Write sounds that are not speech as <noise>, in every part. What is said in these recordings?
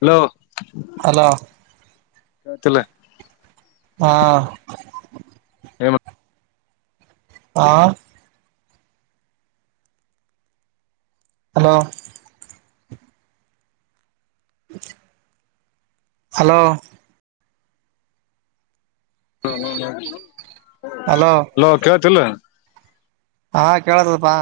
Hello hello ತ್ತಿಲ್ಲ ಆ ಏನು ಆ ಹಲೋ <inaudible> ಹಲೋ <unintelligible> ಹಲೋ ಕೇಳ್ತಿಲ್ಲ. ಹಾ ಕೇಳಾರಪ್ಪಾ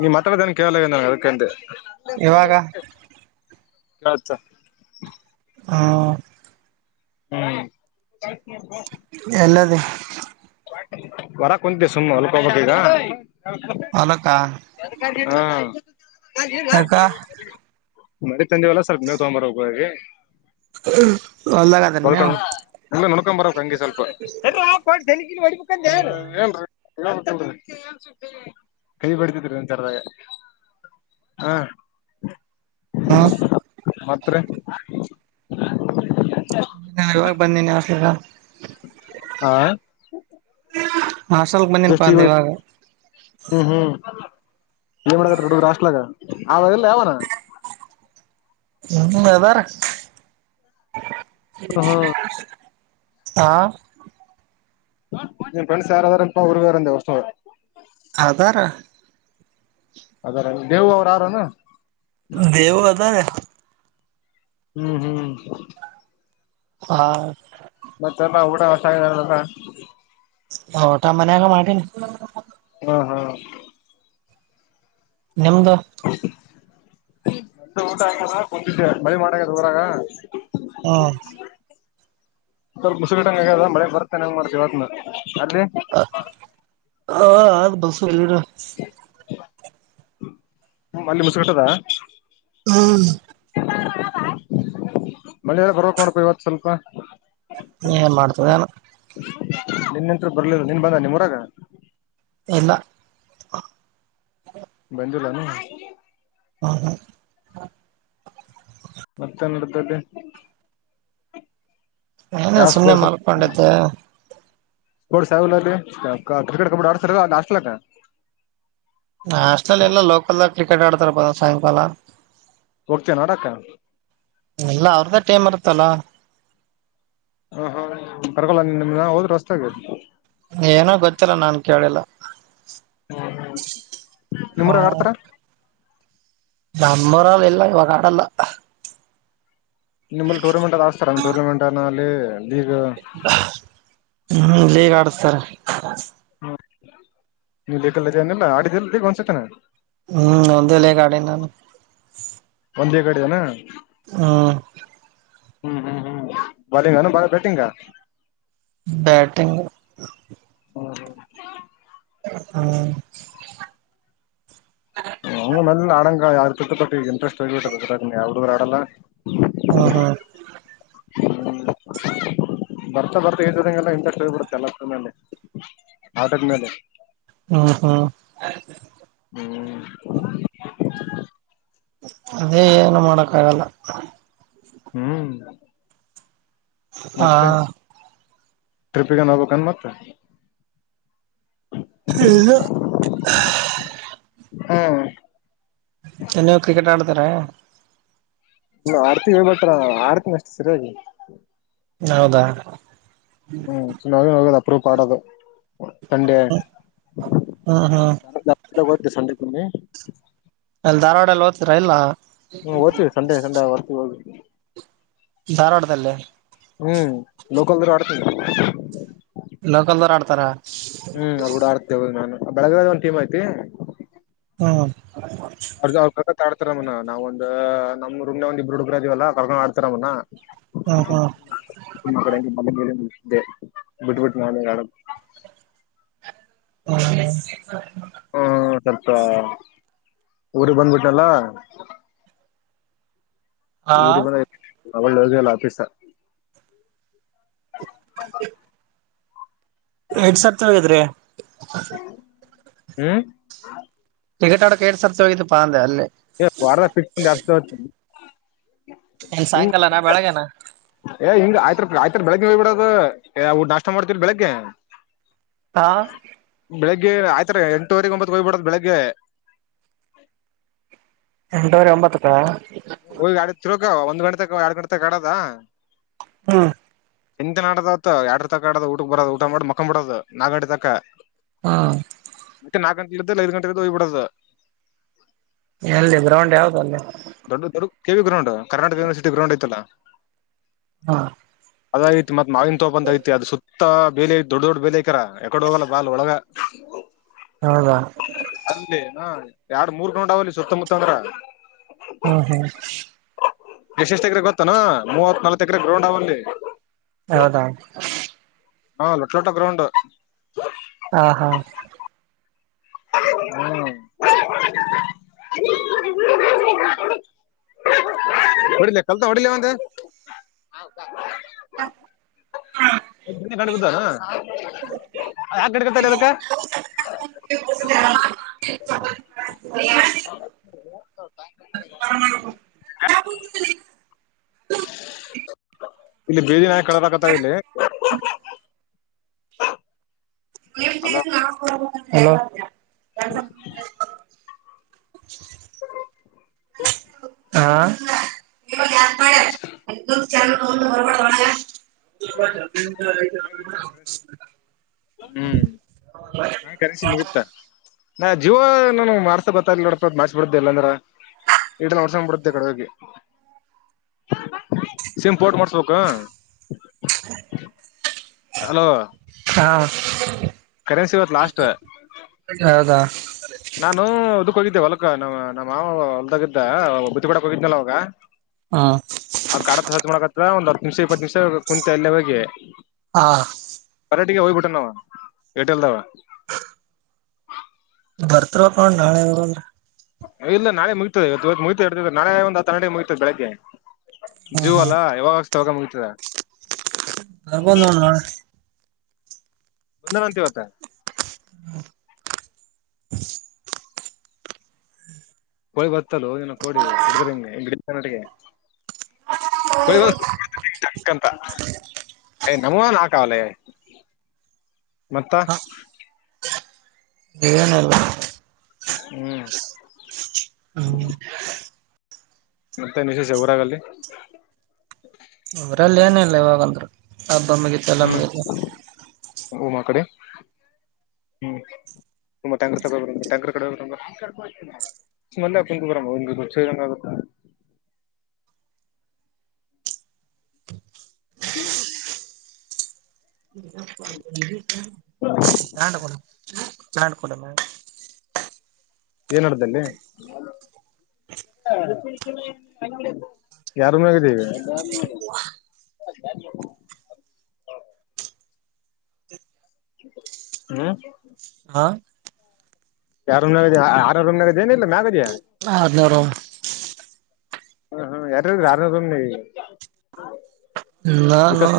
ನೀ ಮಾತಾಡೋದ್ ಏನ್ ಕೇಳಲಾಗನ ಅದಕ್ ಅಂದೆ. ಇವಾಗ <unintelligible> ಆ ಹ್ಮು ಎಲ್ಲದಿ ವರಾ ಕುಂತೆ ಸುಮ್ಮ್ ಹೊಲಕ್ ಹೋಗ್ಬೇಕ್ ಈಗಾ. ಹೊಲಕ್ಕ ಆ ಯಾಕ ಮದೆ ತಜೆಲ್ಲ ಸ್ರ್ಲ್ಪ ನೇವು ತೊಂಬರ ಹೋಗುವೆ ಹೊಲ್ದಾಗ ಅದನ್ ಮೇವು ನೋಡ್ಕೊ್ ಬರಕ್ ಹಂಗೆ ಸ್ವಲ್ಪ ದನ ವಳ ಬುಕ್ಕಾನ್ ಾರ ಕೈಿ ಬಡ್ತಿದರಿ ಒಂದ್ಸರದಾಗ ಹಾ ಹ್ಮ್ ಮತ್ರ ಇವಾಗ ಬಂದೀನಿ ಆಸ ಆಾ ಹಸಲ್ಕ್ ಬಂದನ್ಪ ಅಂದ ಇವಾಗ ಹ್ಮ್ ಹ್ಮ್ ಏನ್ ಮಾಡತ್ ದೊಡ್ಡ ರಾಷ್ಟಲಾಗ ಆವಾಗೆಲ್ಲ ಯಾವನ ಹ್ಮ ಯದಾರ ಹ್ಮ್ ಹಾ ನಿನ್ ಫ್ರೆಂಡ್ಸ್ ಯಾರಾದಾರಪ್ಪ ಹುರ್ಗ ಯಾರಂದ ಹದಾರ ಅದಾರ ದೇವು ಅವ್ರ ಯಾರನು ದೇವ ಅದ ಹ್ಮ್ ಹ್ಮ್ ಹಾ ಮತ್ತೆಲ್ಲ ಊಟ ಹೊಸಲ್ಲ ಹೊಟಾ ಮನ್ಯಾಗ ಮಾಡ್ತನ ಹ್ಮ್ ಹ್ಮ್ ನಿಮ್ದು ಊಟಾ ಆಗೆದಾ ಬಂದಿದೆ ಮಳಿ ಮನೆಗಂಡ್ ಆಗಾದಾಉರಾಗ ಹಾ ಸ್ವಲ್ಪ ಮುಸಗಿಟಂಗ ಆಗದ ಮಳೆ ಬರ್ತದ ಹೆಂಗ್ ಮಾಡ್ತದ ಇವತ್ನ ಅಲ್ಲಿ ಹ ಹ ಆದ್ ಬಸರಿ ಗಿಡ ಅಲ್ಲಿ ಮುಸ್ಕಟ್ಟದ ಹ್ಮ ಮಳಲ್ಲ ಬರಬೇಕು ನೋಡಪ್ಪ ಇವತ್ತು ಸ್ವಲ್ಪ ಹೆನ್ ಮಾಡ್ತದಾನ ನಿನ್ನೆ ಅಂತರ ಬರ್ಲಿಲ್ಲ ನೀನ್ ಬಂದದ ನಿಮ್ಮರಗ ಇಲ್ಲ ಇಲ್ಲ ಬಂದಿಲ್ಲ ನು ಹಾ ಹಾ ಮತ್ತೇನ್ ನಡ್ದಲ್ಲೆ ಏನ ಸುಮ್ನೆ ಮಲ್ಕೊಂಡಿದ್ದೆ ಗ್ರೌಂಡ್ ಸಣ್ಣದಲ್ಆ ಕ್ರಿಕೆಟ್ ಕಬಡ್ಡಿಆಡುದ್ರಲ್ಲ ಹಾಸ್ಟೆಲ್ದಾಗ ನಾ ಹಾಷ್ಟೇಲ್ ಈಲ್ಲ ಲೋಕಲದಾಗ ಕ್ರಿಕೆಟ್ ಆಡ್ತಾರಪ್ಪ ಸಾಯಂಕಾಲ ಹೋಗ್ತೀಯೇನ್ ಆಡಾಕ ಇಲ್ಲ ಅವ್ರ್ದ ಟಿಮ್ ಇರುತ್ತಲ್ಲ ಹ ಹ ಕರ್ಕೊಲ್ಲ ನಿನ್ನ ಹೋದ್ರು ಹೊಸದಾಗಿ ಏನೋ ಗೊತ್ತಿಲ್ಲ ನಾನ್ ಕೇಳಿಲ್ಲ ನಿಮ್ಮ್ ಊರಗ ಆಡ್ತಾರ ನಮ್ಮೂರ ಗ ಇಲ್ಲ ಇವಾಗಾಡಲ್ಲ ನಿಮ್ಮಲ್ಲಿ ಟೂರ್ನಮೆಂಟ್ ಅದು ಆಡುಸ್ತಾರ ನಿಮ್ಮ ಟೂರ್ನಮೆಂಟ್ನ ಅಲ್ಲಿ ಇಗ್ ಹ್ಮ್ ಈಗ್ ಆಡಸ್ತಾರ್ ಹ್ಮ ನೀ ಕ್ರಿಕೆಟ್ಲ್ಲ ಆಡಿದೆಲ್ಲ ಒಂದು ಸರ್ತ್ಯನ ಹ್ಮ್ ಒಂದಲ್ಲಗಾಡ ನಾ ಒಂದೆ ಕಡೆ ಆಡಿದನು ಹ್ಮ ಹ್ಮ್ ಹ್ಮ್ ಹ್ಮ್ ಬಾಲಿಂಗ ಬಾಲ ಬ್ಯಾಟಿಂಗಾ ಬ್ಯಾಟಿಂಗ್ ಹೌ ಹ್ಮ ಪುಟ್ಟಪಟ್ಟ ಇಂಟ್ರೆಸ್ಟ್ ಹೋಗಿದ ಯಾವುದರಾಗ ಹುಡುಗರು ಆಡಲ್ಲ ಹ್ಮ ಹಾ ಹ ಬರ್ತಾ ಬರ್ತಾ ಇದದಂಗೆಲ್ಲ ಇಂಟರೆಸ್ಟ್ ಹೋಗಿ ಬಿಡತದಲ್ಲ ಎಲ್ಲಕ್ಕ ಮೇಲೆ ಆಟದ ಮೇಲೆ ಹ್ಮ ಹ್ಮ ಹ್ಮ್ ಅದೇ ಏನು ಮಾಡಕ್ಕಾಗಲ್ಲ ಹ್ಮ್ ಹಾ ಟ್ರಿಪಿ ಗೆನ ಏನಾರ ಹೋಗ್ಬೇಕನು ಮತ್ತ ಹ್ಮ ಹಾ ಚೆನ್ನಯರು ಕ್ರಿಕೆಟ್ ಆಡ್ತಾರ ಇ ಆಡ್ತಿ ವಿ ಹೇಳ್ಬಟ್ರ ಆಡುತ್ತೇನೆ ಅಷ್ಟೇ ಸರಿಯಾಗಿ ಹೌದಾ ಹ್ಮ್ ಚನ್ನಾಗಿ ಅದು ಅಪ್ರೂಪ್ ಆಡೋದು ಸಂಡೆ ಹ್ಮ್ ಹ್ಮ್ ಸಂಡೇ ಕಮ್ಮಿ ಅಲ್ಲಿ ಧಾರವಾಡ ಅಲ್ಲಿ ಓದ್ತರಾಇಲ್ಲ ಹ್ಮ್ ಓತ್ತಿವಿ ಸಂಡೆ ಸಂಡೆ ಬರ್ತೀವಿ ಹೋಗದು ಧಾರವಾಡದಲ್ಲೇ ಹ್ಮ್ ಲೋಕಲ್ದ ಆಡ್ತ ಲೋಕಲ್ ದವ್ರು ಆಡ್ತಾರ ಹ್ಮ್ ಅ ಕೂಡ ಆಡ್ತ ಹ ನಾನ್ ಬೆಳಗ್ಗೆದ ಒಂದ ಟೀಮ ಐತಿರಿ ಹ್ಮ ಅವ್ರ ಅವ್ ಕತ ಆಡ್ತಾರಮ್ಮನ ನಾವ ಒಂದ ನಮ್ಮ ರುಮ್ ಒಂದ ಇಬ್ಬರು ಹಡುಬ್ರ ಇದಿವವಲ್ಲ ಕರ್ಕೊಂಡ್ ಆಡ್ತಾರಮ್ಮನ ಹ್ಮ್ ಹ್ಮ್ ನಿಮ್ಮ ಕಡೆ ಮನೆ ಬಿಟ್ಬಿಟ್ಟು ನಾನಡ ಹೌ ಹ್ಮ ಸ್ವಲ್ಪ ಊರು ಬಂದ್ಬಿಟ್ಟನಲ್ಲ ಹಾ ಅವಳಲ್ಲ ಆಫೀಸ ಎಡ್ ಸರ್ತವೆ ಅದ್ರಿ ಹ್ಮ ಟಿಕಟ್ ಆಡಕ್ ಎಡ್ ಸರ್ ಹೋಗತ್ತುಪ್ಪ ಅಂದೆ ಅಲ್ಲಿ ಏ ವಾರದಾಗ ಫಿಕ್ಸ್ ಒಂದ್ ಎರಡ್ ಸಲ ಹೋಗ್ತೀನಿ ಎನ್ ಸಾಯಂಕಾಲ ನಾ ಬೆಳಗನಾ ಆಯ್ತ ಆಯ್ತತ್ರ ಬೆಳಗ್ಗೆ ಹೋಗ್ ಬಿಡದು ಊ ನಾಷ್ಟ ಮಾಡ್ತ್ರ ಬೆಳಗ್ಗೆ ಹಾ ಆಯ್ತ ಎಂಟುವರೆಗೆ ಒಂಬತ್ತು ಹೋಗ್ ಬಿಡ್ ಬೆಳಗ್ಗೆ ಎಂಟೂವರೆ ಒಂಬತ್ತಕ್ಕ ಈಗ ಒಂದ್ ಗಂಟೆಗ ಎರಡ್ ಗಂಟೆ ತಗ ಆಡದ ಹಾ ಎಂತ ನಾಡದವತ್ ಯಡ್ರ ತಕ ಆಡದ ಊಟಕ್ ಬರೋದ ಊಟ ಮಾಡಿ ಮಕೊಂಡ್ ಬಿಡೋದು ನಾಗಾಡ್ಡಿ ತಕ ಹಾ ಇಡಲ್ಲ ಐದು ಗಂಟೆಗೆ ತೋಬಡದ ಎಲ್ಲಿ ಗ್ರೌಂಡ್ ಯಾವ್ದ ಅಲ್ಲಿ ಅವ K V ground Karnataka university ground ಐತಲ್ಲ ಹಾ ಅದ ಐತಿ ಮತ್ ಮಾಗನ್ ತೋಂತ ಐತಿ ಅದು ಸುತ್ತ ಮತ್ತ ಬೇಲಿ ದೊಡ್ಡ ದೊಡ್ ಬೇಲಿ ಆಕರ ಎಕಡೆ ಹೋಗಲ್ಲ ಬಾಲ್ ಒಳಗ ಹೌದಾ ಅ ಎರಡು ಮೂರ್ ಗೌಂಡಲಿ ಸುತ್ತಮುತ್ತ ಅಂದ್ರ ಹ್ಮ ಹ್ಮ ಎಷ್ಟ ಎಷ್ಟ್ ಎಕರೆ ಗೊತ್ತನಾ ಮೂವತ್ ನಾಲ್ತ್ ಎಕರೆ ಗ್ರೌಂಡ್ ಅವಲ್ಲಿ ಹೌದಾ ಹಾ ಲೊಟ್ಟ ಲೊಟ್ಟ ಗ್ರೌಂಡ್ ಹಾ ಹಾ ಹ್ಮ್ <unintelligible> ಹೊಡಿಲ ಕಲ್ ಹೊಡಿಲ ಒಂದು ಹ ುದ ಯಾಕ ಗಡಕತಾರೆ ಅದಕ್ಕ ಹ ಕ ಹ ಇಲ್ಲಿ ಬೇದಿನ ಕಳಬೇಕತಾವ ಇಲ್ಲಿ <unintelligible> <inaudible> ಹಾ ಹೊರಬ ನಾವ ಮುಗಿತ ಕರೆನ್ಸಿ ಹ್ಮ್ ನಾವೇ ಕರೆನ್ಸಿ ಮುಗಿತ ನಾ ಜೀವ ನಾನು ಮಾರ್ಸ ಬತ ನೋಡ ಮಾರ್ಚ್ಬ ಬಿಡ್ದೆ ಇಲ್ಲಾಂದ್ರ ಇಡಲ್ಲ ಹೊಡ್ಸೊಂಡ್ ಬಿಡುತ್ತೆ ಕಡೆ ಹೋಗಿ ಸಿಮ್ ಪೋಟ್ ಮಾಡಸ್ಬೇಕ ಹಲೋ ಹಾ ಹೌದಾ ನಾನು ಒದಕ್ ಹೋಗಿದ್ದೆ ಹೊಲ್ಕ ನ್ ನಮ್ಮ ಮಾವ ಹೊಲ್ದಾಗಿದ್ದ ಬುದ್ದಿಪಡಕ್ ಹೋಗಿದ್ನಲ್ಲ ಅವಾಗ ಹಾ ಅವ ಕಾಡ ಮಾಡಕತ್ರ ಒಂದ್ ಹತ್ತು ನಿಮಿಷ ಇಪ್ಪತ್ತು ನಿಮಿಷ ಕುಂತ ಅಲ್ಲೇ ಹೋಗಿ ಹಾ ಎ ವೈಪಟ ನವಾ ಎರ್ಟೆಲ್ ದವಾ ಬರ್ತವ ನೋೊಂಡ್ ನಾಳೆಂಗರು ಅಂದ್ರ ಇಲ್ಲ ನಾೆ ಮುಗಿತತದೆ ಮುಗಡ್ತ ನಳೆ ಒಂದು ಆನ್ನಡೆ ಮುಗಿತತದೆ ಬೆಳಗ್ಗೆ ಹ್ಮ್ ಜೂವ ಹ್ಮ್ ಅಲ್ಲಾ ಯಾವಾಗಷ್ಟ ತಗ ಮುಗತದ ನಪೊಂದಣ ನಳ ಮುಂದ ಅಂತವತ್ತ ಹ ಕೋಡಿಿ ಬತ್ತಲ್ಲನ ಕೋಡಿ ಹಿಡ್ದ್ರ ಹಿಂಗ ಹೆಂಗ್ ಗಿಡ ನಟಿಗೆ ಕೊಯಕ್ಕಂತ ಏ್ ನಮನ್ ಆಕಾವಾಲ ಮತ್ತ ದೇವನಲ್ಲ ಹ್ಮ್ ಹ್ಮ ಮತ್ತೆ ನಿಶಿಸಿ ಊರಾಗಲ್ಲಿ ಅವ್ರ ಅಲ್ಲಿ ಏನ ಇಲ್ಲ ಇವಾಗಂದ್ರು ಹಬ್ಬ ಮಿಗತ್ತು ಎಲ್ಲ ಹ್ಮ್ ಮುಗತ್ತು ಉಮಾ ಕಡೆ ಹ್ಮ್ ತುಂಬಾ ಟ್ಯಾಕ್ರ ತಗೊಂಡಬ ಟ್ಯಾಂಕ್ರ ಕು ಬರಂಗ ಆಗುತ್ತ <unintelligible> ಹ್ಮ ಚ ಕೊಡ ಚನ್ನ ಕೊಡ ಮ ಏನಡ್ದಲ್ಲಿ ಯಾರ ಮಗಿದ್ದೀವಿ ಹ ಹ್ಮ ಹಾ ಯಾರ ಆ ಏನಿಲ್ಲ ಮ್ಯಾಗದ ಆ ಅೂರ ಹ್ಮ ಹ್ಮ ಯಾರ ಯಾರ ನಾನು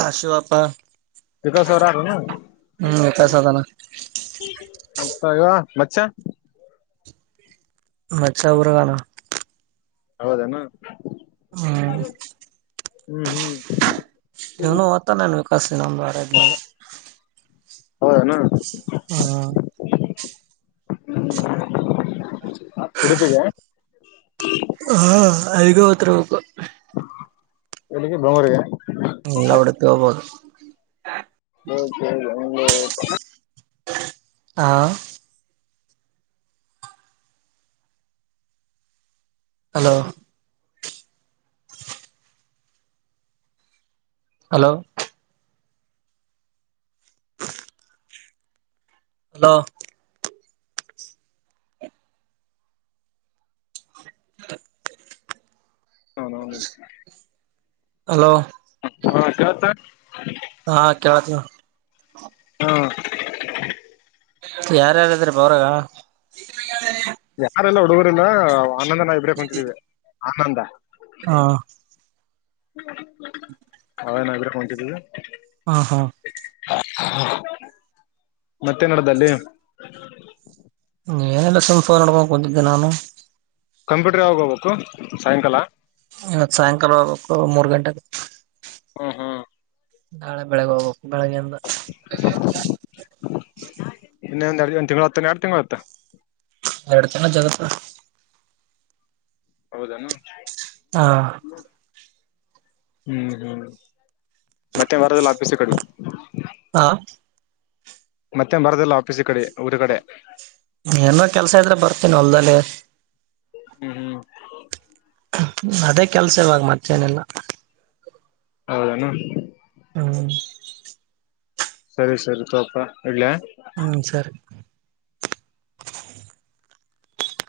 ಆಶಿವಪ್ಪಾ ವಿಕಸ್ ಅವರಾರನು ವಿಕಾಸ್ ಅದಾನ ಇ ಮಸ ನಚ್ಚ ಪರಗಾನ ಹೌದನಾ ಹ್ಮ್ ಹ್ಮ್ ಹ್ಮ್ ಇವನು ತ ನನ್ ವಿಕಾಸ ನಮ ಬಾರ ಇದ್ಮೇಲೆ ಹೌದಣ ಹಾ ಕುಡತಗೆ ಹಾ ಐಗ ಅವತ್ರ ಹು ಎಲ್ಲಿಗೆ ಬಂಗೂರಿಗೆ ಎಲ್ಲ ಹೊಡಿತ ಹೋಗಬೋದು ಹೌ ಸ ಹಾ ಹಲೋ ಹಲೋ ಹಲೋ ಹ ನ ಹಲೋ ಹಾ ಯತ ಹಾ ಕೇಳತ್ ಹಾ ಯಾರ ಯಾರಾದ್ರ ಬ್ರಗ ಯಾರೆಲ್ಲ ಹುಡುಗರಿಲ್ಲ ಆನಂದ ನ ಇಬ್ರೇಕ್ ಹೊಂತಿದೀವಿ ಆನಂದ ಹಾ ಹ್ಮ <inaudible> ಹ ನಗ್ರ ಹೊಂಂತಿದ್ದದು ಹಾ ಹಾ ಮತ್ತೆ ನಡ್ದಲ್ಲಿ ನೀ ಏನ ಎಲ್ಲ ಸಫನ್ ನಕ ಕೊಂ ದಿನಾನ ಕಂಪ್ಯೂಟರ್ ಆೋಗೋಗಬೇಕು ಸಾಯಂಕಾಲ ಆತ್ ಸಾಯಂಕಾಲ ಹೋಗಕ್ಕ ಮೂರ್ ಗಂಟೆ ಹ್ಮ್ ಹ್ಮ್ ನಾಳೆ ಬೆಳಗ್ಗೆ ಹೋಗ್ಬೇಕು ಬೆಳಗ್ಯಿಂದ ಇನ್ನ ಒಂದ್ ಎರಡು ಒಂದ ತಿಂಗಳು ಹತ್ತ ಎರಡು ತಿಂಳ ಹತ್ತ ಎರಡು ಜನ ಜಗತ್ತು ಹೌದಾನ ಹಾ ಹ್ಮ್ ಹ್ಮ್ ಮತ್ತೆ ವಾರಲ್ಲ ಆಪಿಸಿ ಕಡ ಹಾ ಮತ್ತೆ ಬರದಿಲ್ಲ ಆಫೀಸ ಕಡೆ ಊರ ಕಡೆ ಏನೋ ಕೆಲ್ಸ ಇದ್ರೆ ಬರ್ತೀನ ಹೊಲ್ದಲ್ಲಿ ಹ್ಮ್ ಹ್ಮ್ ಅದೇ ಕೆಲ್ಸ ಇವಾಗ ಮತ್ತೇನೆಲ್ಲ ಹೌದಾನ ಹ ಸರಿ ಸರಿ ತೋಪ ಇಡ್ಲ್ ಹ್ಮ ಸರಿ